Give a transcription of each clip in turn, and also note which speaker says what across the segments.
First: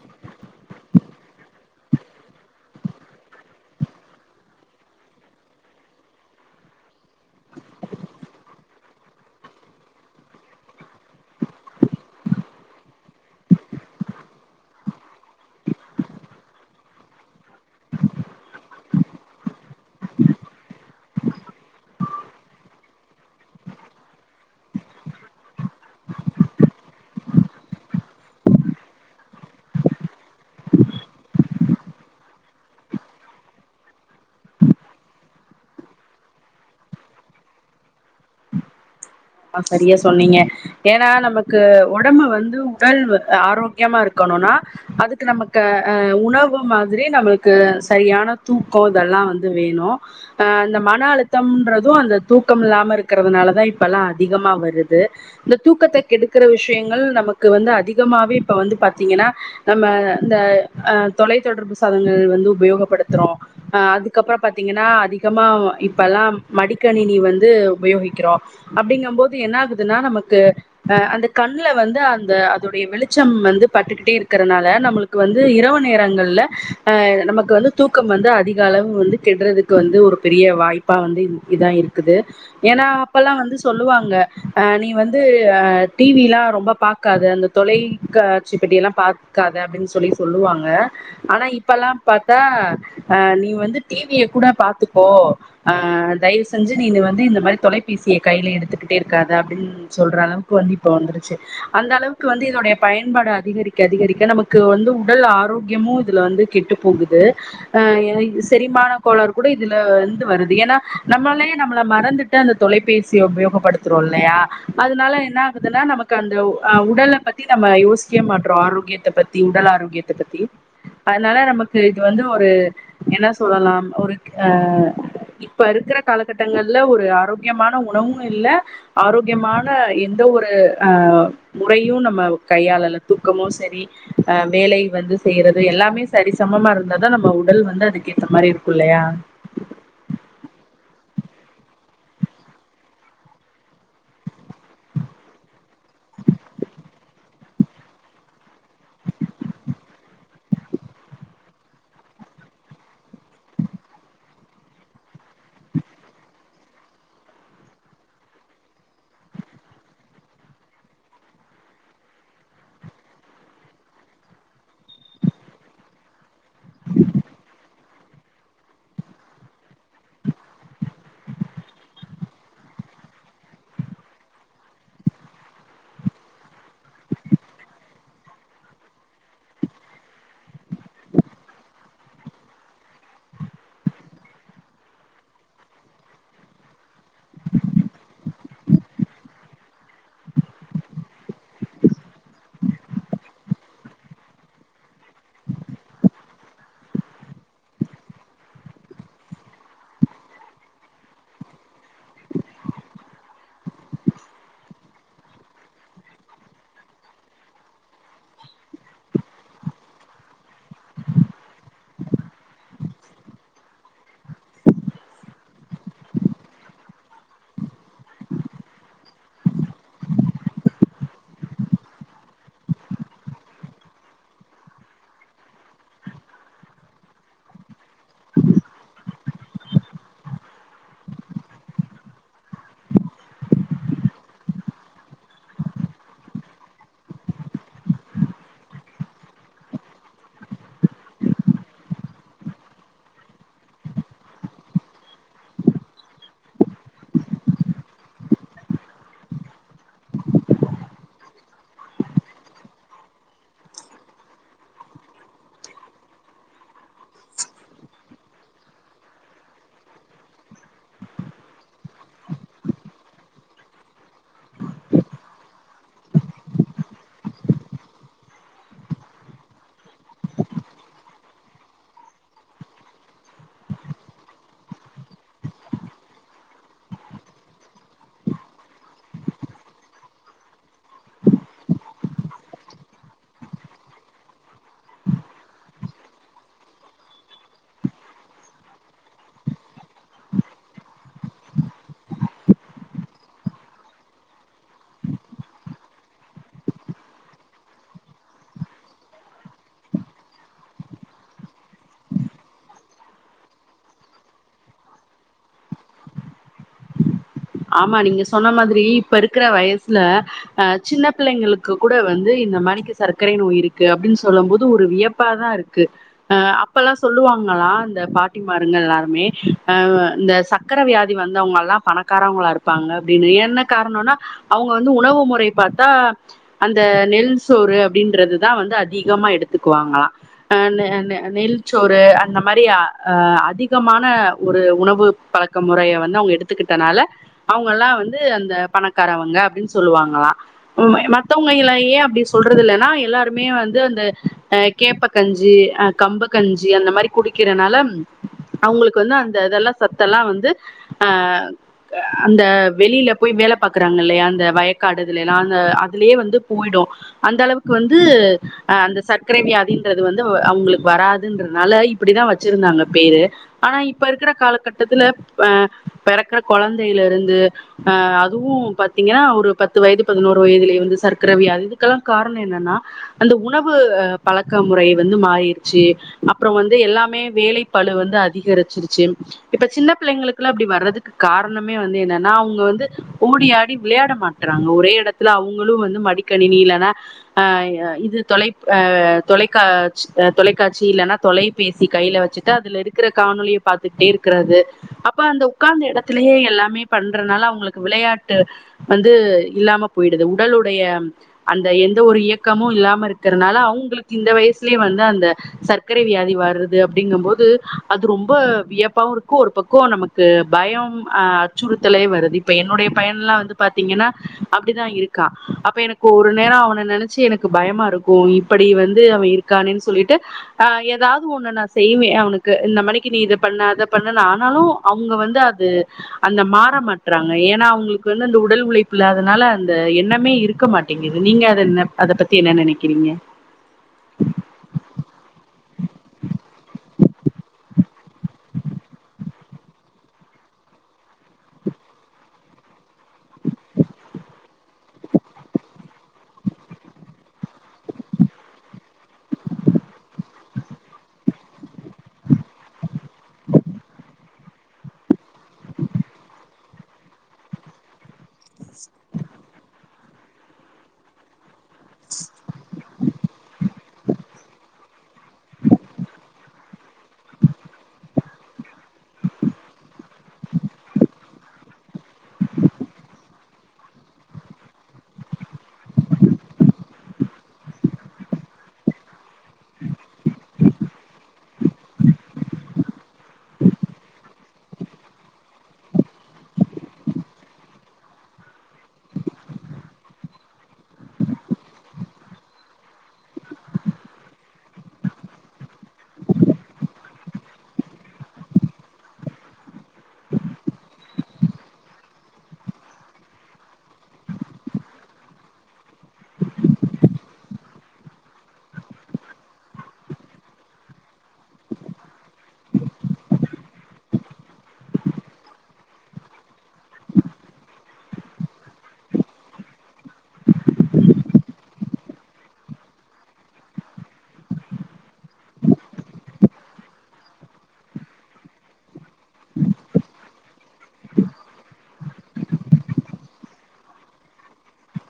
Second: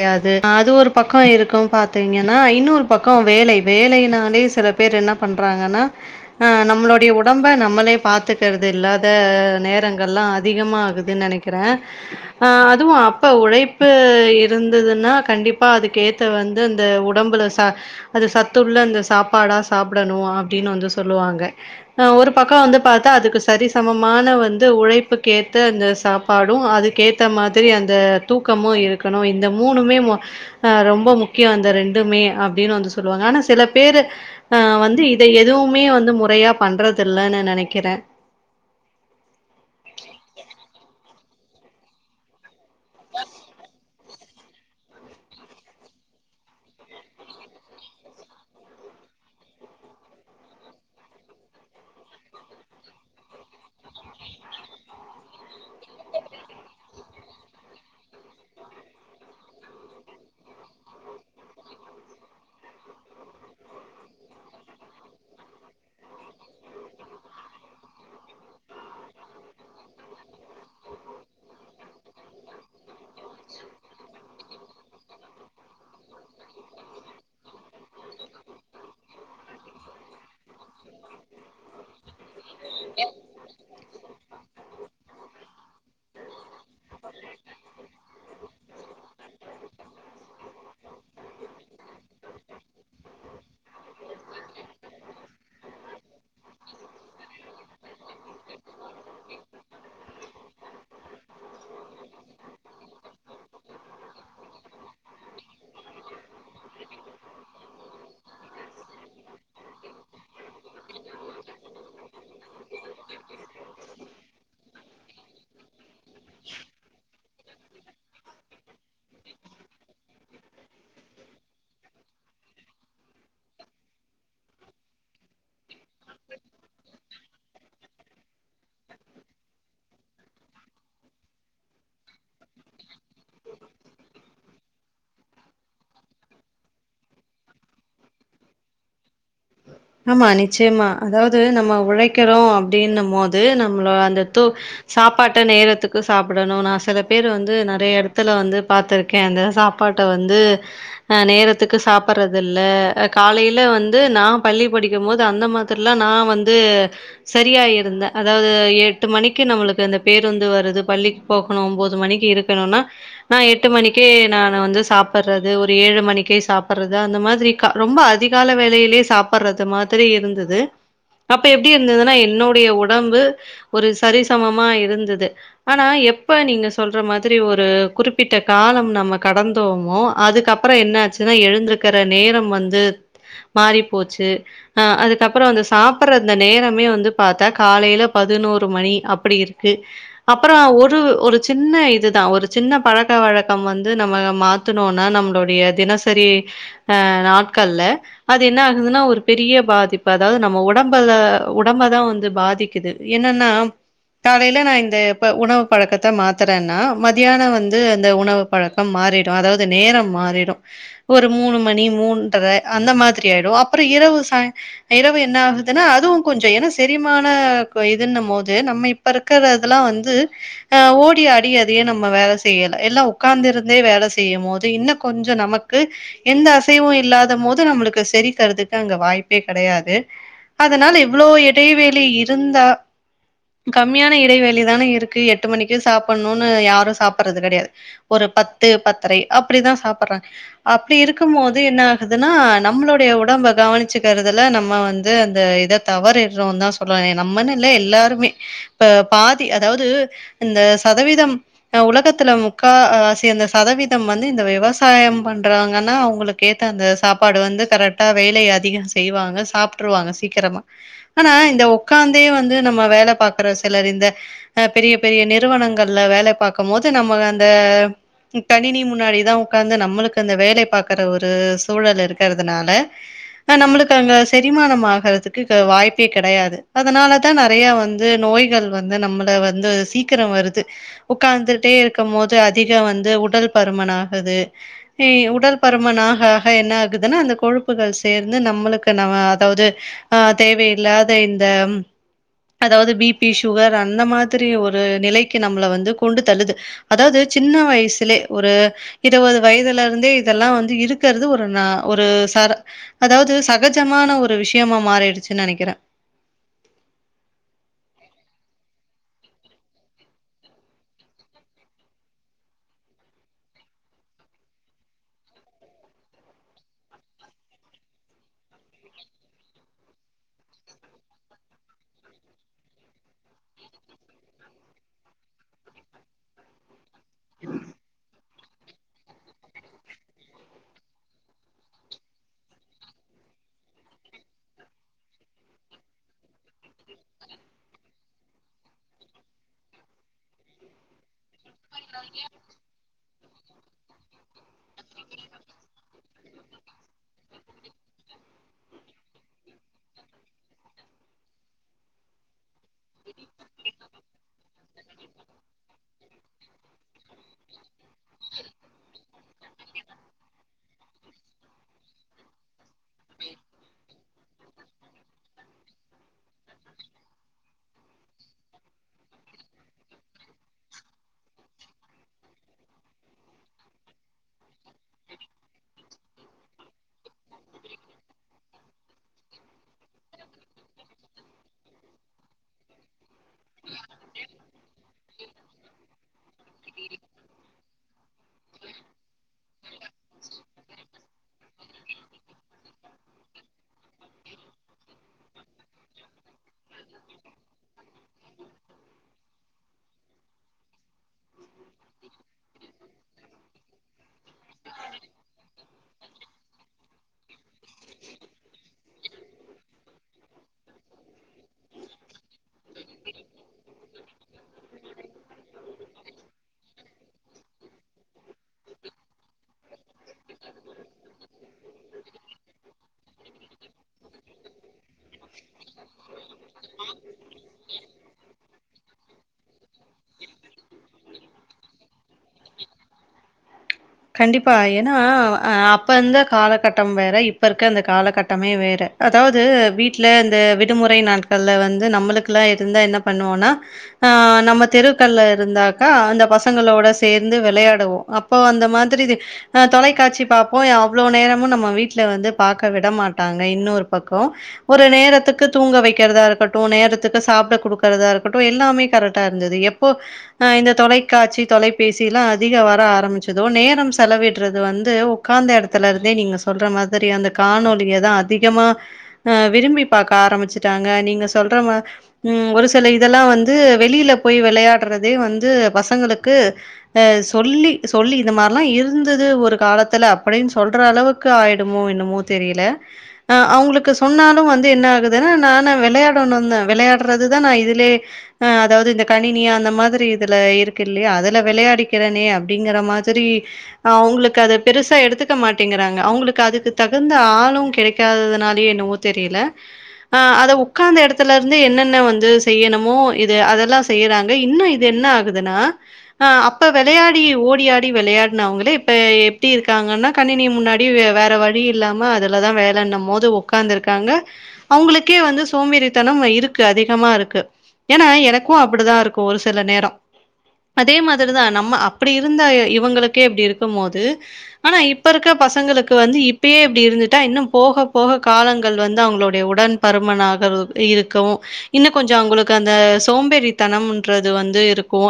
Speaker 1: கிடையாது அது ஒரு பக்கம் இருக்கும் பாத்தீங்கன்னா இன்னொரு பக்கம் வேல வேலைனாலே சில பேரு என்ன பண்றாங்கன்னா ஆ நம்மோளுடைய உடம்ப நம்மளே பாத்துக்கறது இல்லாத நேரங்கல்லா அதிகமாகுது நெனைக் க்கிறே அதுவு அப்ப உழைப்பு இருந்ததுன்னா கண்டிப்பா அதுக்கு ஏத்த வந்து இந்த உடம்புல ச அது சத்துள்ள இந்த சாப்பாடா சாப்படணு அப்டின்னு வந்து சொல்லுவாங்க நா ஒரு பக்கோ வந்து பாத்தா அதுக்கு சரிசமமான வந்து உழைப்புக்கேத்த அந்த சாப் பாடு அதுக்கேத்த மாதிரி அந்த தூக்கமு இருக்கணு இந் த மூணுமே மொ ஆ ரொம்ப முக்கியோ அந்த ரண்டுமே அப்டின்னு வந்து சொல்லுவாங்க ஆனா சில பேரு ஆ வந்து இத எதுவுமே வந்து முறையா பண்றதுல்லன்னு நெனக்கிற
Speaker 2: ஆ சரியா சொன்னீங்க ஏன்னா நமக்கு ஒடம்பு வந்து உடல் ஆரோக் கியமா இருக்கணுன்னா அதுக்கு நமக்கு ஆ உணவு மாதிரி நம்மளக்கு சரியான தூக்கோ இதெல்லா வந்து வேணு ஆ அந்த மன அழுத்தம்ன்றது அந்த தூக்கம் இல்லாம இருக்கிறதுனால தா இப்பல்லா அதிகமாக வருது இந்த தூக்கத்த கெடுக்கிற விஷியங்கள் நமக்கு வந்து அதிகமாவே இப்ப வந்து பாத்தீங்கன்னா நம்ம இந்த ஆ தொலைத்தொடர்பு சாதங்கள் வந்து உபயோகப்படுத்துறோ ஆ அதுக்கப்புறோ பாத்தீங்கன்னா அதிகமா இப்பயெல்லா மடிக்கணினி வந்து உபயோகிக்கிறோ அப்டிங்க போது என்ன ஆகுதுன்னா நமக்கு ஆ அந்த கண்ல வந்து அந்த அதோடைய வெளிச்சம் வந்து பட்டுக்கிட்டே இருக்கறனால நம்பளுக் கு வந்து இரவு நேரங்கள்ல ஆ நமக்கு வந்து தூக்கம் வந்து அதிகளவு வந்து கெடறதுக் கு வந்து ஒரு பெரிய வாய்ப்பா வந்து இதா இருக்குது ஏன்னா அப்பல்லா வந்து சொல்லுவாங்க ஆ நீ வந்து ஆ டிவிலா ரொம்ப பாக்காத அந்த தொலைக்கா ச்சி பெட்டி எல்லா பாக்காத அப்டின் சொல்லி சொல்லுவாங்க ஆனா இப்பல்லா பாத்தா ஆ நீ வந்து டிவிய கூட பாத்துக்கோ ஆ தயவ செஞ்சி நீங்க வந்து இந்த மாரி தொலைபேசிய கையில எடுத்துக்கிட்டே இருக்காத அப்டின் சொல்ற அளவுக்கு வந்து இப்போ வந்துருச்சி அந்த அளவுக்கு வந்து இதோடைய பயன்பாடு அதிகரிக்க அதிகரிக்க நமக்கு வந்து உடல் ஆரோக்கியமு இதுல வந்து கெட்டு போகுது அ செரிமான கோளாறு கூட இதுல இருந்து வருது ஏன்னா நம்மளயே நம்மள மறந்துட் டு அந்த தொலைபே சிய உபயோகப்படுத்துறோல்லையா அதனால என்ன ஆகுதுன்னா நமக்கு அந்த உ அ உடல பத் த்தி நம்ம யோசிக்க மாட்றோ ஆரோகியத்த பத்தி உடல் ஆரோக்கியத்த பத்தி அதனால நமக்கு இது வந்து ஒரு என்ன சொல்லலாம் ஒரு அ இப்ப இருக்கிற காலகட்டங்கள்ல ஒரு ஆரோக்கியமான உணவும் இல்ல ஆரோக்கியமான எந்த ஒரு அ முறையு நம்ம கையாலல தூக்கமு சரி அ வேலை வந்து செய்யறது எல்லாமே சரிசமமா இருந்தாதா நம்ம உடல் வந்து அதுக்கேத்த மாரி இருக்கு இல்லயா
Speaker 1: ஆமா நிச்சயமா அதாவது நம்ம உழைக்கிறோ அப்படின்னு போது நம்மள அந்த தோ சாப்பாட்ட நேரத்துக்கு சாப்படணு நா சில பேர் வந்து நிறைய இடத்துல வந்து பாத்துருக் கே அந்த சாப்பாட்ட வந்து அ நேரத்துக்கு சாப்பற்றது இல்ல காலையில வந்து நா பள்ளி படிக்கு போது அந்த மாதிரில்லா நாவந்து சரியா இருந்தே அதாவது எட்டு மணிக்கு நம்மளுக்கு அந்த பேர் வந்து வருது பள்ளி போகணு ஒம்போது மணிக்கு இருக்கணுனா ஆ எட்டு மணிக்கே நானு வந்து சாப்பிற்றது ஒரு ஏழு மணிக் கு சாப்பற்றது அந்த மாதிரி ரொம்ப அதிகால வேலயிலயே சாப்பற்றது மாதிரி இருந்தது அப்ப எப்டி இருந்ததுன்னா என்னுடைய உடம்பு ஒரு சரிசமமா இருந்துது ஆனா எப்ப நீங்க சொல்ற மாதிரி ஒரு குறிப்பிட்ட காலம் நம்ம கடந்தோமோ அதுக்கப் பறோ என்ன ஆச்சுன்னா எழுந்திருக்கற நேரம் வந்து மாறி போச்சு அ அதுக்கப்புறோ வந்து சாப்பற்ற அந்த நேரமே வந்து பாத்தா காலையில பதினோரு மணி அப்டி இருக்கு அப்பறோ ஒரு ஒரு சின்ன இதுதா ஒரு சின்ன பழக்க வழக்கம் வந்து நம்ம மாத் துனோன்னா நம்மளுடைய தினசரி ஆ நாட்கள்ள அது என்ன அதுனா ஒரு பெரிய பாதிப்பு அதாவது நம்ம உடம்பல்ல உடம்பதா வந்து பாதிக்குது என்னன்னா காலையில நா இந்த இப்ப உணவு பழக்கத்த மாத்தறேன்னா மதியானம் வந்து அந்த உணவு பழக்கம் மாறிடு அதாவது நேரம் மாறிடு ஒரு மூனு மணி மூன்டற அந்த மாதிரி ஆயிடு அப்புறோ இரவு சாய் இரவு என்ன ஆகுதுன்னா அதுவு கொஞ்சோ ஏன்னா செரிமான இதுன்னும் போது நம்மை இப்ப இருக்கறதுல்லா வந்து ஆ ஓடி ஆடி எதையு நம்ம வேல செய்யல எல்லா உக்காந்து இருந்தே வேல செய்யும் போது இன்னு கொஞ்ச நமக்கு எந்த அசைவு இல்லாத மோது நம்மளுக்கு செரிக்கறதுக் அங்க வாய்ப்பே கெடையாது அதனால எவ்ளோ இடைவெளி இருந்தா கம்மியான இடைவெளி தானே இருக்கு எட்டு மணிக்கு சாப்பனுன்னு யாரு சாப்பற்றது கெடையாது ஒரு பத்து பத்தரை அப்டிதா சாப்பற்றாங் அப்டி இருக்கும் போது என்ன ஆகுதுன்னா நம்மளுடைய ஒடம்ப கவனிச்சுக்கறதுல நம்ம வந்து அந்த இத தவறிறோம தா சொல்லுவேனே நம்மன்னு இல்ல எல்லாருமே இப்ப பாதி அதாவது இந்த சதவீதம் உலகத்துல முக்கா சேர்ந்த சதவீதம் வந்து இந்த விவசாயம் பண்றாங்கன்னா அவங்களுக் கேத்த அந்த சாப்பாடு வந்து கரெக்டா வேலய அதிக செய்வாங்க சாப்ட்ருவாங்க சீக்கிரமா ஆனா இந்த உக்காந்தே வந்து நம்ம வேல பாக்கற சிலர் இந்த அ பெரிய பெரிய நிறுவனங்கள்ல வேல பாக்கும்போது நம்ம அந்த கணினி முன்னாடிதா உக்காந்து நம்மளுக்கு அந்த வேலைய பாக்கற ஒரு சூழல் இருக்கிறதுனால ஆ நம்மளுக்கு அங்க செரிமானம் ஆகிறதுக்கு க வாய்ப்பே கெடையாது அதனால தா நெறையா வந்து நோய்கள் வந்து நம்மள வந்து சீக்கிரோ வருது உக்காந்துட்டே இருக்கும் போது அதிகோ வந்து உடல் பருமன் ஆகுது எய் உடல் பருமன் ஆக ஆக என்ன ஆகுதுன்னா அந்த கொழுப் புகள் சேர்ந்து நம்மளுக்கு நவ அதாவது அ தேவையில்லாத இந்தம் அதாவது பிபி சுகர் அந்த மாதிரி ஒரு நிலைக்கு நம்மள வந்து கொண்டு தள்ளுது அதாவது சின்ன வயசுலே ஒரு இருவது வயதுல இருந்தே இதெல்லா வந்து இருக்கறது ஒரு நா ஒரு சர அதாவது சகஜமான ஒரு விஷயமா மாறிடுச்சுன்னு நெனைக்கிறே
Speaker 2: ஆமா நீங்க சொன்ன மாதிரி இப்ப இருக்குற வயசுல அ சின்ன பிள்ளைங்களுக்கு கூட வந்து இந்த மாரிக்கு சர்க்கரை நோய் இருக்கு அப்டின்னு சொல்லும் போது ஒரு வியப் ப்பாதா இருக்கு அ அப்பல்லா சொல்லுவாங்களா இந்த பாட்டி மாருங்கள் எல்லாருமே அ இந்த சக் சக்கர வியாதி வந்தவங்கல்லா பணக் காரவங்களா இருப்பாங்க அப்டின்னு என்ன காரணோனா அவங்க வந்து உணவு முறை பாத்தா அந்த நெல் சோறு அப்டின்றதுதா வந்து அதிகமா எடுத்துக்குவாங்களா ஆ நெ நெ நெல்ச்சோறு அந்த மாரி அ அதிகமான ஒரு உணவு பழக் க முறைய வந்து அவங்க எடுத்துக்கிட் டனால அவங்கல்லா வந்து அந்த பணக்காரவங்க அப்டின்னு சொல்லுவாங்களா ம் மை மத் தவங்க இல்லயே அப்டி சொல்றது இல்லன்னா எல்லாருமே வந் இது வந்து அ கேப்ப கஞ்சி அ கம்ப கஞ்சி அந்த மாரி குடிக்கிறனால அவங்களுக்கு வந்து அந்த இதெல்லா சத்தெல்லா வந்து ஆ அந்த வெளில போய் வேல பாக்குறாங்க இல்லயா அந்த வயக்காடு இதுலைல்லா அந்த அதுலயே வந்து போயிடு அந்த அளவுக்கு வந்து அ அந்த சர்க்கரை வியாதின்றது வந்து வ அவங்களுக்கு வராதுன்றதுனால இப்டிதான் வச்சிருந்தாங்க பேரு ஆனா இப்ப இருக்குற காலகட்டத்துல அ இருக்கற குழந்தையில இருந்து அ அதுவு பாத்தீங்கன்னா ஒரு பத்து வயது பதினோரு வயதுலேயே வந்து சர்க்கர வியாதி இதுக்கெல்லா காரணம் என்னன்னா அந்த உணவு பழக்க முறை வந்து மாறிடுச்சு அப்பறம் வந்து எல்லாமே வேல பழு வந்து அதிகரிச்சிருச்சு இப்ப சின்ன பிள்ளைங்களுக்கெல்லா அப்டி வர்றதுக் கு காரணமே வந்து என்னன்னா அவங்க வந்து ஓடியாடி விளையாட மாட்டறாங்க ஒரே இடத் துல அவங்களும் வந்து மடிக்கணினி இல்லன்னா ஆ அ இது தொலைப் ஆ தொலைக்காட்ச் தொலைக்காட்சி இல்லன்னா தொலைப் பேசி கையில வச்சுட்டு அதுல இருக்கிற காணொலிய பாத்துக்கிட்டே இருக்கிறது அப்ப அந்த உக்காந்த இடத்துலயே எல்லாமே பண்றதுனால அவங்களுக்கு விளையாட்டு வந்து இல்லாம போயிடுது உடலுடைய அந்த எந்த ஒரு ஏக்கமு இல்லாம இருக்கிறதுனால அவங்களுக்கு இந்த வயசுலயே வந்து அந்த சக்கரை வியாதி வருது அப்டிங்கும் போது அது ரொம்ப வியப்பாவும் இருக்கும் ஒரு பக்கோ நமக் கு பயம் ஆ அச்சுறுத்தலே வருது இப்ப என்னுடைய பையன் எல்லா வந்து பாத்தீங்கன்னா அப்டிதா இருக் கா அப்ப எனக்கு ஒரு நேரோ அவன நெனைச்சு எனக்கு பயமாருக்கு இப்டி வந்து அவன் இருக்கானேன்னு சொல்லிட்டு ஆ ஏதாவது ஒண்ணு நா செய்வேன் அவனுக்கு இந்த மணிக்கு நீ இத பண்ணாத பண்ணுன்னு ஆனாலு அவங்க வந்து அது அந்த மாற மாட்டறாங்க ஏன்னா அவங்களுக்கு வந்து அந்த உடல் உழைப்பு இல்லாதனால அந்த எண்ணமே இருக்க மாட் டேங்குது நீங்க அத என்ன அத பத்தி என்ன நெனைக்கிறீங்க
Speaker 1: கண்டிப்பா ஏன்னா ஆ அப்போ இருந்த காலகட்டம் வேற இப்ப இருக்க இந்த காலகட்டமே வேற அதாவது வீட்ல இந்த விடுமுறை நாட்கள்ல வந்து நம்மளுக்கெல்லா இருந்தா என்ன பண்ணுவோன்னா நம்ம தெருக்கள்ல இருந்தாக்கா அந்த பசங்களோட சேர்ந்து வெளையாடுவோ அப்ப அந்த மாதிரி அ தொலைக்காட்சி பாப்போ அவ்ளோ நேரமு நம்ம வீட்ல வந்து பாக்க விட மாட்டாங்க இன்னொரு பக்க ஒரு நேரத்துக்கு தூங்க வெக்கிறதா இருக்கட்டு நேரத்துக்கு சாப்ட குடுக்கறதா இருக் கட்டு எல்லாமே கரெட்டா இருந்தது எப்போ இந்த தொலைக்காட்சி தொலைப் பேசிலா அதிக வர ஆரம்பிச்சதோ நேரம் செலவிடுறது வந்து உக்காந்த எடத்துல இருந்தே நீங்க சொல்ற மாதிரி அந்த காணொலியதா அதிகமா அ விரும்பி பாக்க ஆரம்பிச்சுட்டாங்க நீங்க சொல்ற மா ம் ஒரு சில இதெல்லா வந்து வெளியில போய் வெளையாடுறதே வந்து பசங்களுக்கு அ சொல்லி சொல்லி இந்த மார்லா இருந்தது ஒரு காலத்துல அப்டின் சொல்ற அளவுக் கு ஆயிடுமோ என்னமோ தெரியல அ அவங்களுக்கு சொன்னாலு வந்து என்ன ஆகுதுனா நானா வெளையாடணுந்தா வெளையாடுறதுதா நா இதுலே ஆ அதாது இந்த கணினி அந்த மாதிரி இதுல இருக்கு இல்லையா அதுல விளையாடிக்கிறனே அப்டிங்கற மாதிரி அவங்களுக்கு அது பெருசா எடுத்துக்க மாட்டேங்கறாங்க அவங்களுக்கு அதுக்கு தகுந்த ஆளு கெடைக்காததுனாலயோ என்னவோ தெரியல ஆ அத உக்காந்த எடத்துல இருந்து என்னென்ன வந்து செய்யணுமோ இது அதெல்லா செய்யறாங்க இன்னு இது என்ன ஆகுதுன்னா அப்ப வெளையா டி ஓடியாடி வெளையாடினவங்களே இப்ப எப்டி இருக்காங்கன்னா கணினி முன்னாடி வேற வ ழி இல்லாம அதுலதா வேலண்ணம் போது உக்காந்துருக்காங்க அவங்களுக்கே வந்து சோம்பேறித்தனம் இருக்கு அதிகமாருக்கு ஏன்னா எனக்கு அப்படிதா இருக்கு ஒரு சில நேர அதே மாதிரிதா நம்ம அப்டி இருந்த இவங்களுக்கே இப்டி இருக்கும் போது ஆனா இப்ப இருக்க பசங்களுக்கு வந்து இப்பயே இப்டி இருந்துட்டா இன்னும் போக போக காலங்கள் வந்து அவங்களுடைய உடன் பருமனாகல் இருக்கு இன்னு கொஞ்ச அவங்களுக்கு அந்த சோம்பேறித்தனம்ன்றது வந்து இருக்கு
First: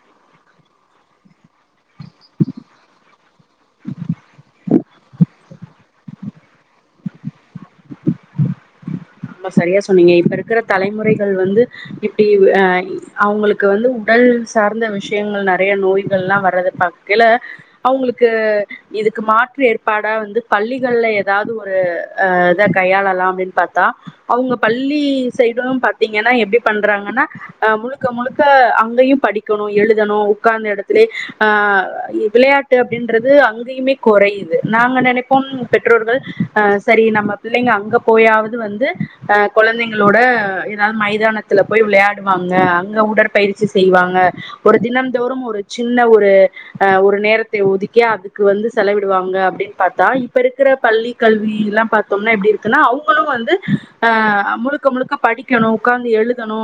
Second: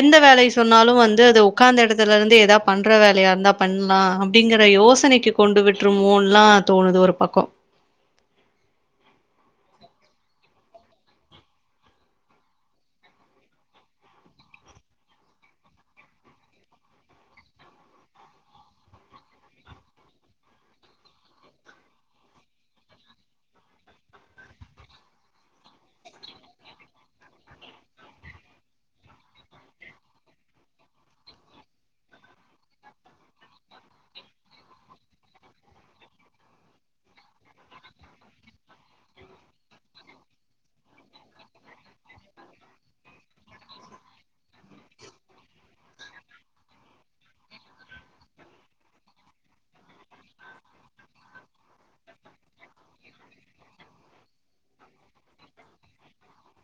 Speaker 1: எந்த வேலய சொன்னாலு வந் து அது உக்காந்த எடத்துல இருந்து ஏதா பண்ற வேலையா இருந்தா பண்லா அப்படிங்கிற யோசனைக்கு கொண்டு விட்டுருமோன்லா தோணுது ஒரு பக்க
Speaker 2: ரொம்ப சரியா சொன்னிங்க இப்ப இருக்கிற தலைமுறைகள் வந்து இப்டி அ அவுங்களுக்கு வந்து உடல் சார்ந்த விஷயங்கள் நெறய நோய்கள் எல்லா வர்றது பா க்கைல அவுங்களுக்கு இதுக்கு மாற்று ஏற்பாடா வந்து பள்ளிகள்ல ஏதாவது ஒரு ஆ இத கையாளலா அப்டின் பாத் தா அவுங்க பள்ளி சைடு பாத்திங்கன்னா எப்படி பண்றாங்கன்னா அ முழுக்க முழுக்க அங்கயும் படிக்கணு எழுதணு உக்காந்த எடத்துலேயே அ விளையாட் டு அப்டின்றது அங்கயுமே கொறையுது நாங்க நெனைப்போம் பெற்றோர்கள் அ சரி நம்ம பிள்ளைங்க அங்க போயாவது வந்து அ கொழந்தைங்களோட ஏதாவது மைதானத்துல போய் விளையாடுவாங்க அங்க உடற் பயிற்சி செய்வாங்க ஒரு தினம் தோறும் ஒரு சின்ன ஒரு அ ஒரு நேரத்தை ஒதுக்கி அதுக்கு வந்து செலவிடுவாங்க அப்டின் பாத்தா இப்ப இருக்கற பள்ளி கல்வி எல்லா பாத்தோம்னா எப்டி இருக்குன்னா அவுங் வந்து அ முழுக்க முழுக்க படிக்கணு உக்காந்து எழுதணு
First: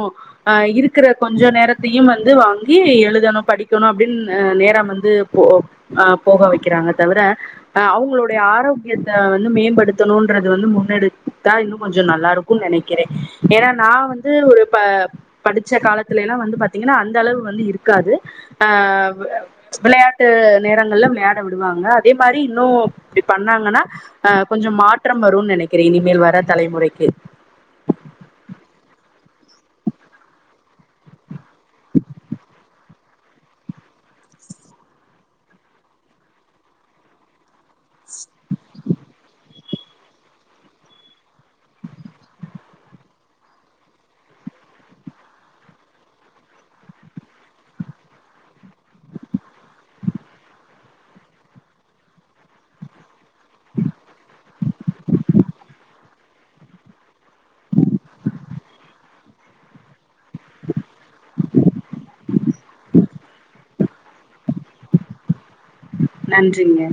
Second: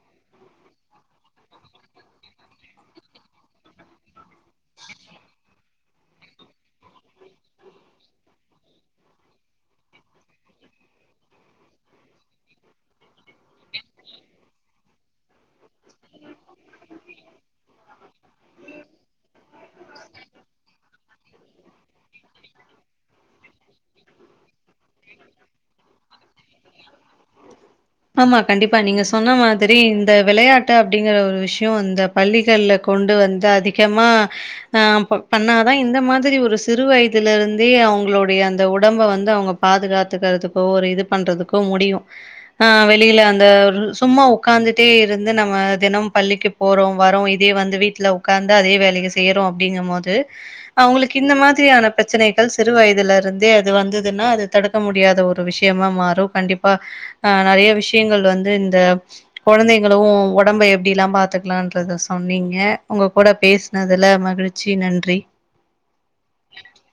Speaker 2: அ இருக்கிற கொஞ்ச நேரத்தையு வந்து வாங்கி எழுதணு படிக்கணு அப்டின் நேரம் வந்து போ அ போக வக்கிறாங்க தவிர அ அவுங்களுடைய ஆரோக்கியத்த வந்து மேம்படுத்தணுன்றது வந்து முன்னெடு தா இன்னு கொஞ்ச நல்லா இருக்கு நெனக்கிறே ஏனா நா வந்து ஒரு ப படிச்ச காலத்துலிலா வந்து பாத்தீங்கன்னா அந்தளவு வந்து இருக்காது ஆ விளையாட்டு நேரங்கள்ல விளையா ட விடுவாங்க அதே மாரி இன்னு இப்டி பண்ணாங்கன்னா அ கொஞ்ச மாற்றம் வரும் நெனக்கிறே இனிமேல் வர தலைமுறைக்கி
Speaker 1: ஆமா கண்டிப்பா நீங்க சொன்ன மாதிரி இந்த வெளையாட்டு அப்டிங்கற ஒரு விஷ்யோ வந்து பள்ளிகள்ல கொண்டு வந்து அதிகமா ஆ பண்ணாதா இந்த மாத்ரி ஒரு சிறு வயதுல இருந்தே அவுங்களுடைய அந்த ஒடம்ப வந்து அவுங்க பாதுகாத்துக்கறதுக்கோ ஒரு இது பண்றதுக்கோ முடியு ஆ வெளில அந்த சும்மா உக்காந்துட்டே இருந்து நம்ம தினம் பள்ளிக்கி போறோ வரோ இதே வந்து வீட்ல உக்காந்து அதே வேலய செய்யறோ அப்டிங்கும் போது அவுங்களுக்கு இந்த மாதிரியான பிரச்சனைகள் சிறு வயதுலருந் தே அது வந்ததுன்னா அது தடுக்க முடியாத ஒரு விஷயமா மாறு கண்டிப்பா ஆ நெறய விஷயங்கள் வந்து இந்த கொழந்தைங்களு ஒடம்ப எப்டிலா பாத்துக்கலான்றத சொன்னீங்க உங்க கூட பேசுனதுல மகிழ்ச்சி நன்றி
Speaker 2: நன்றிங்க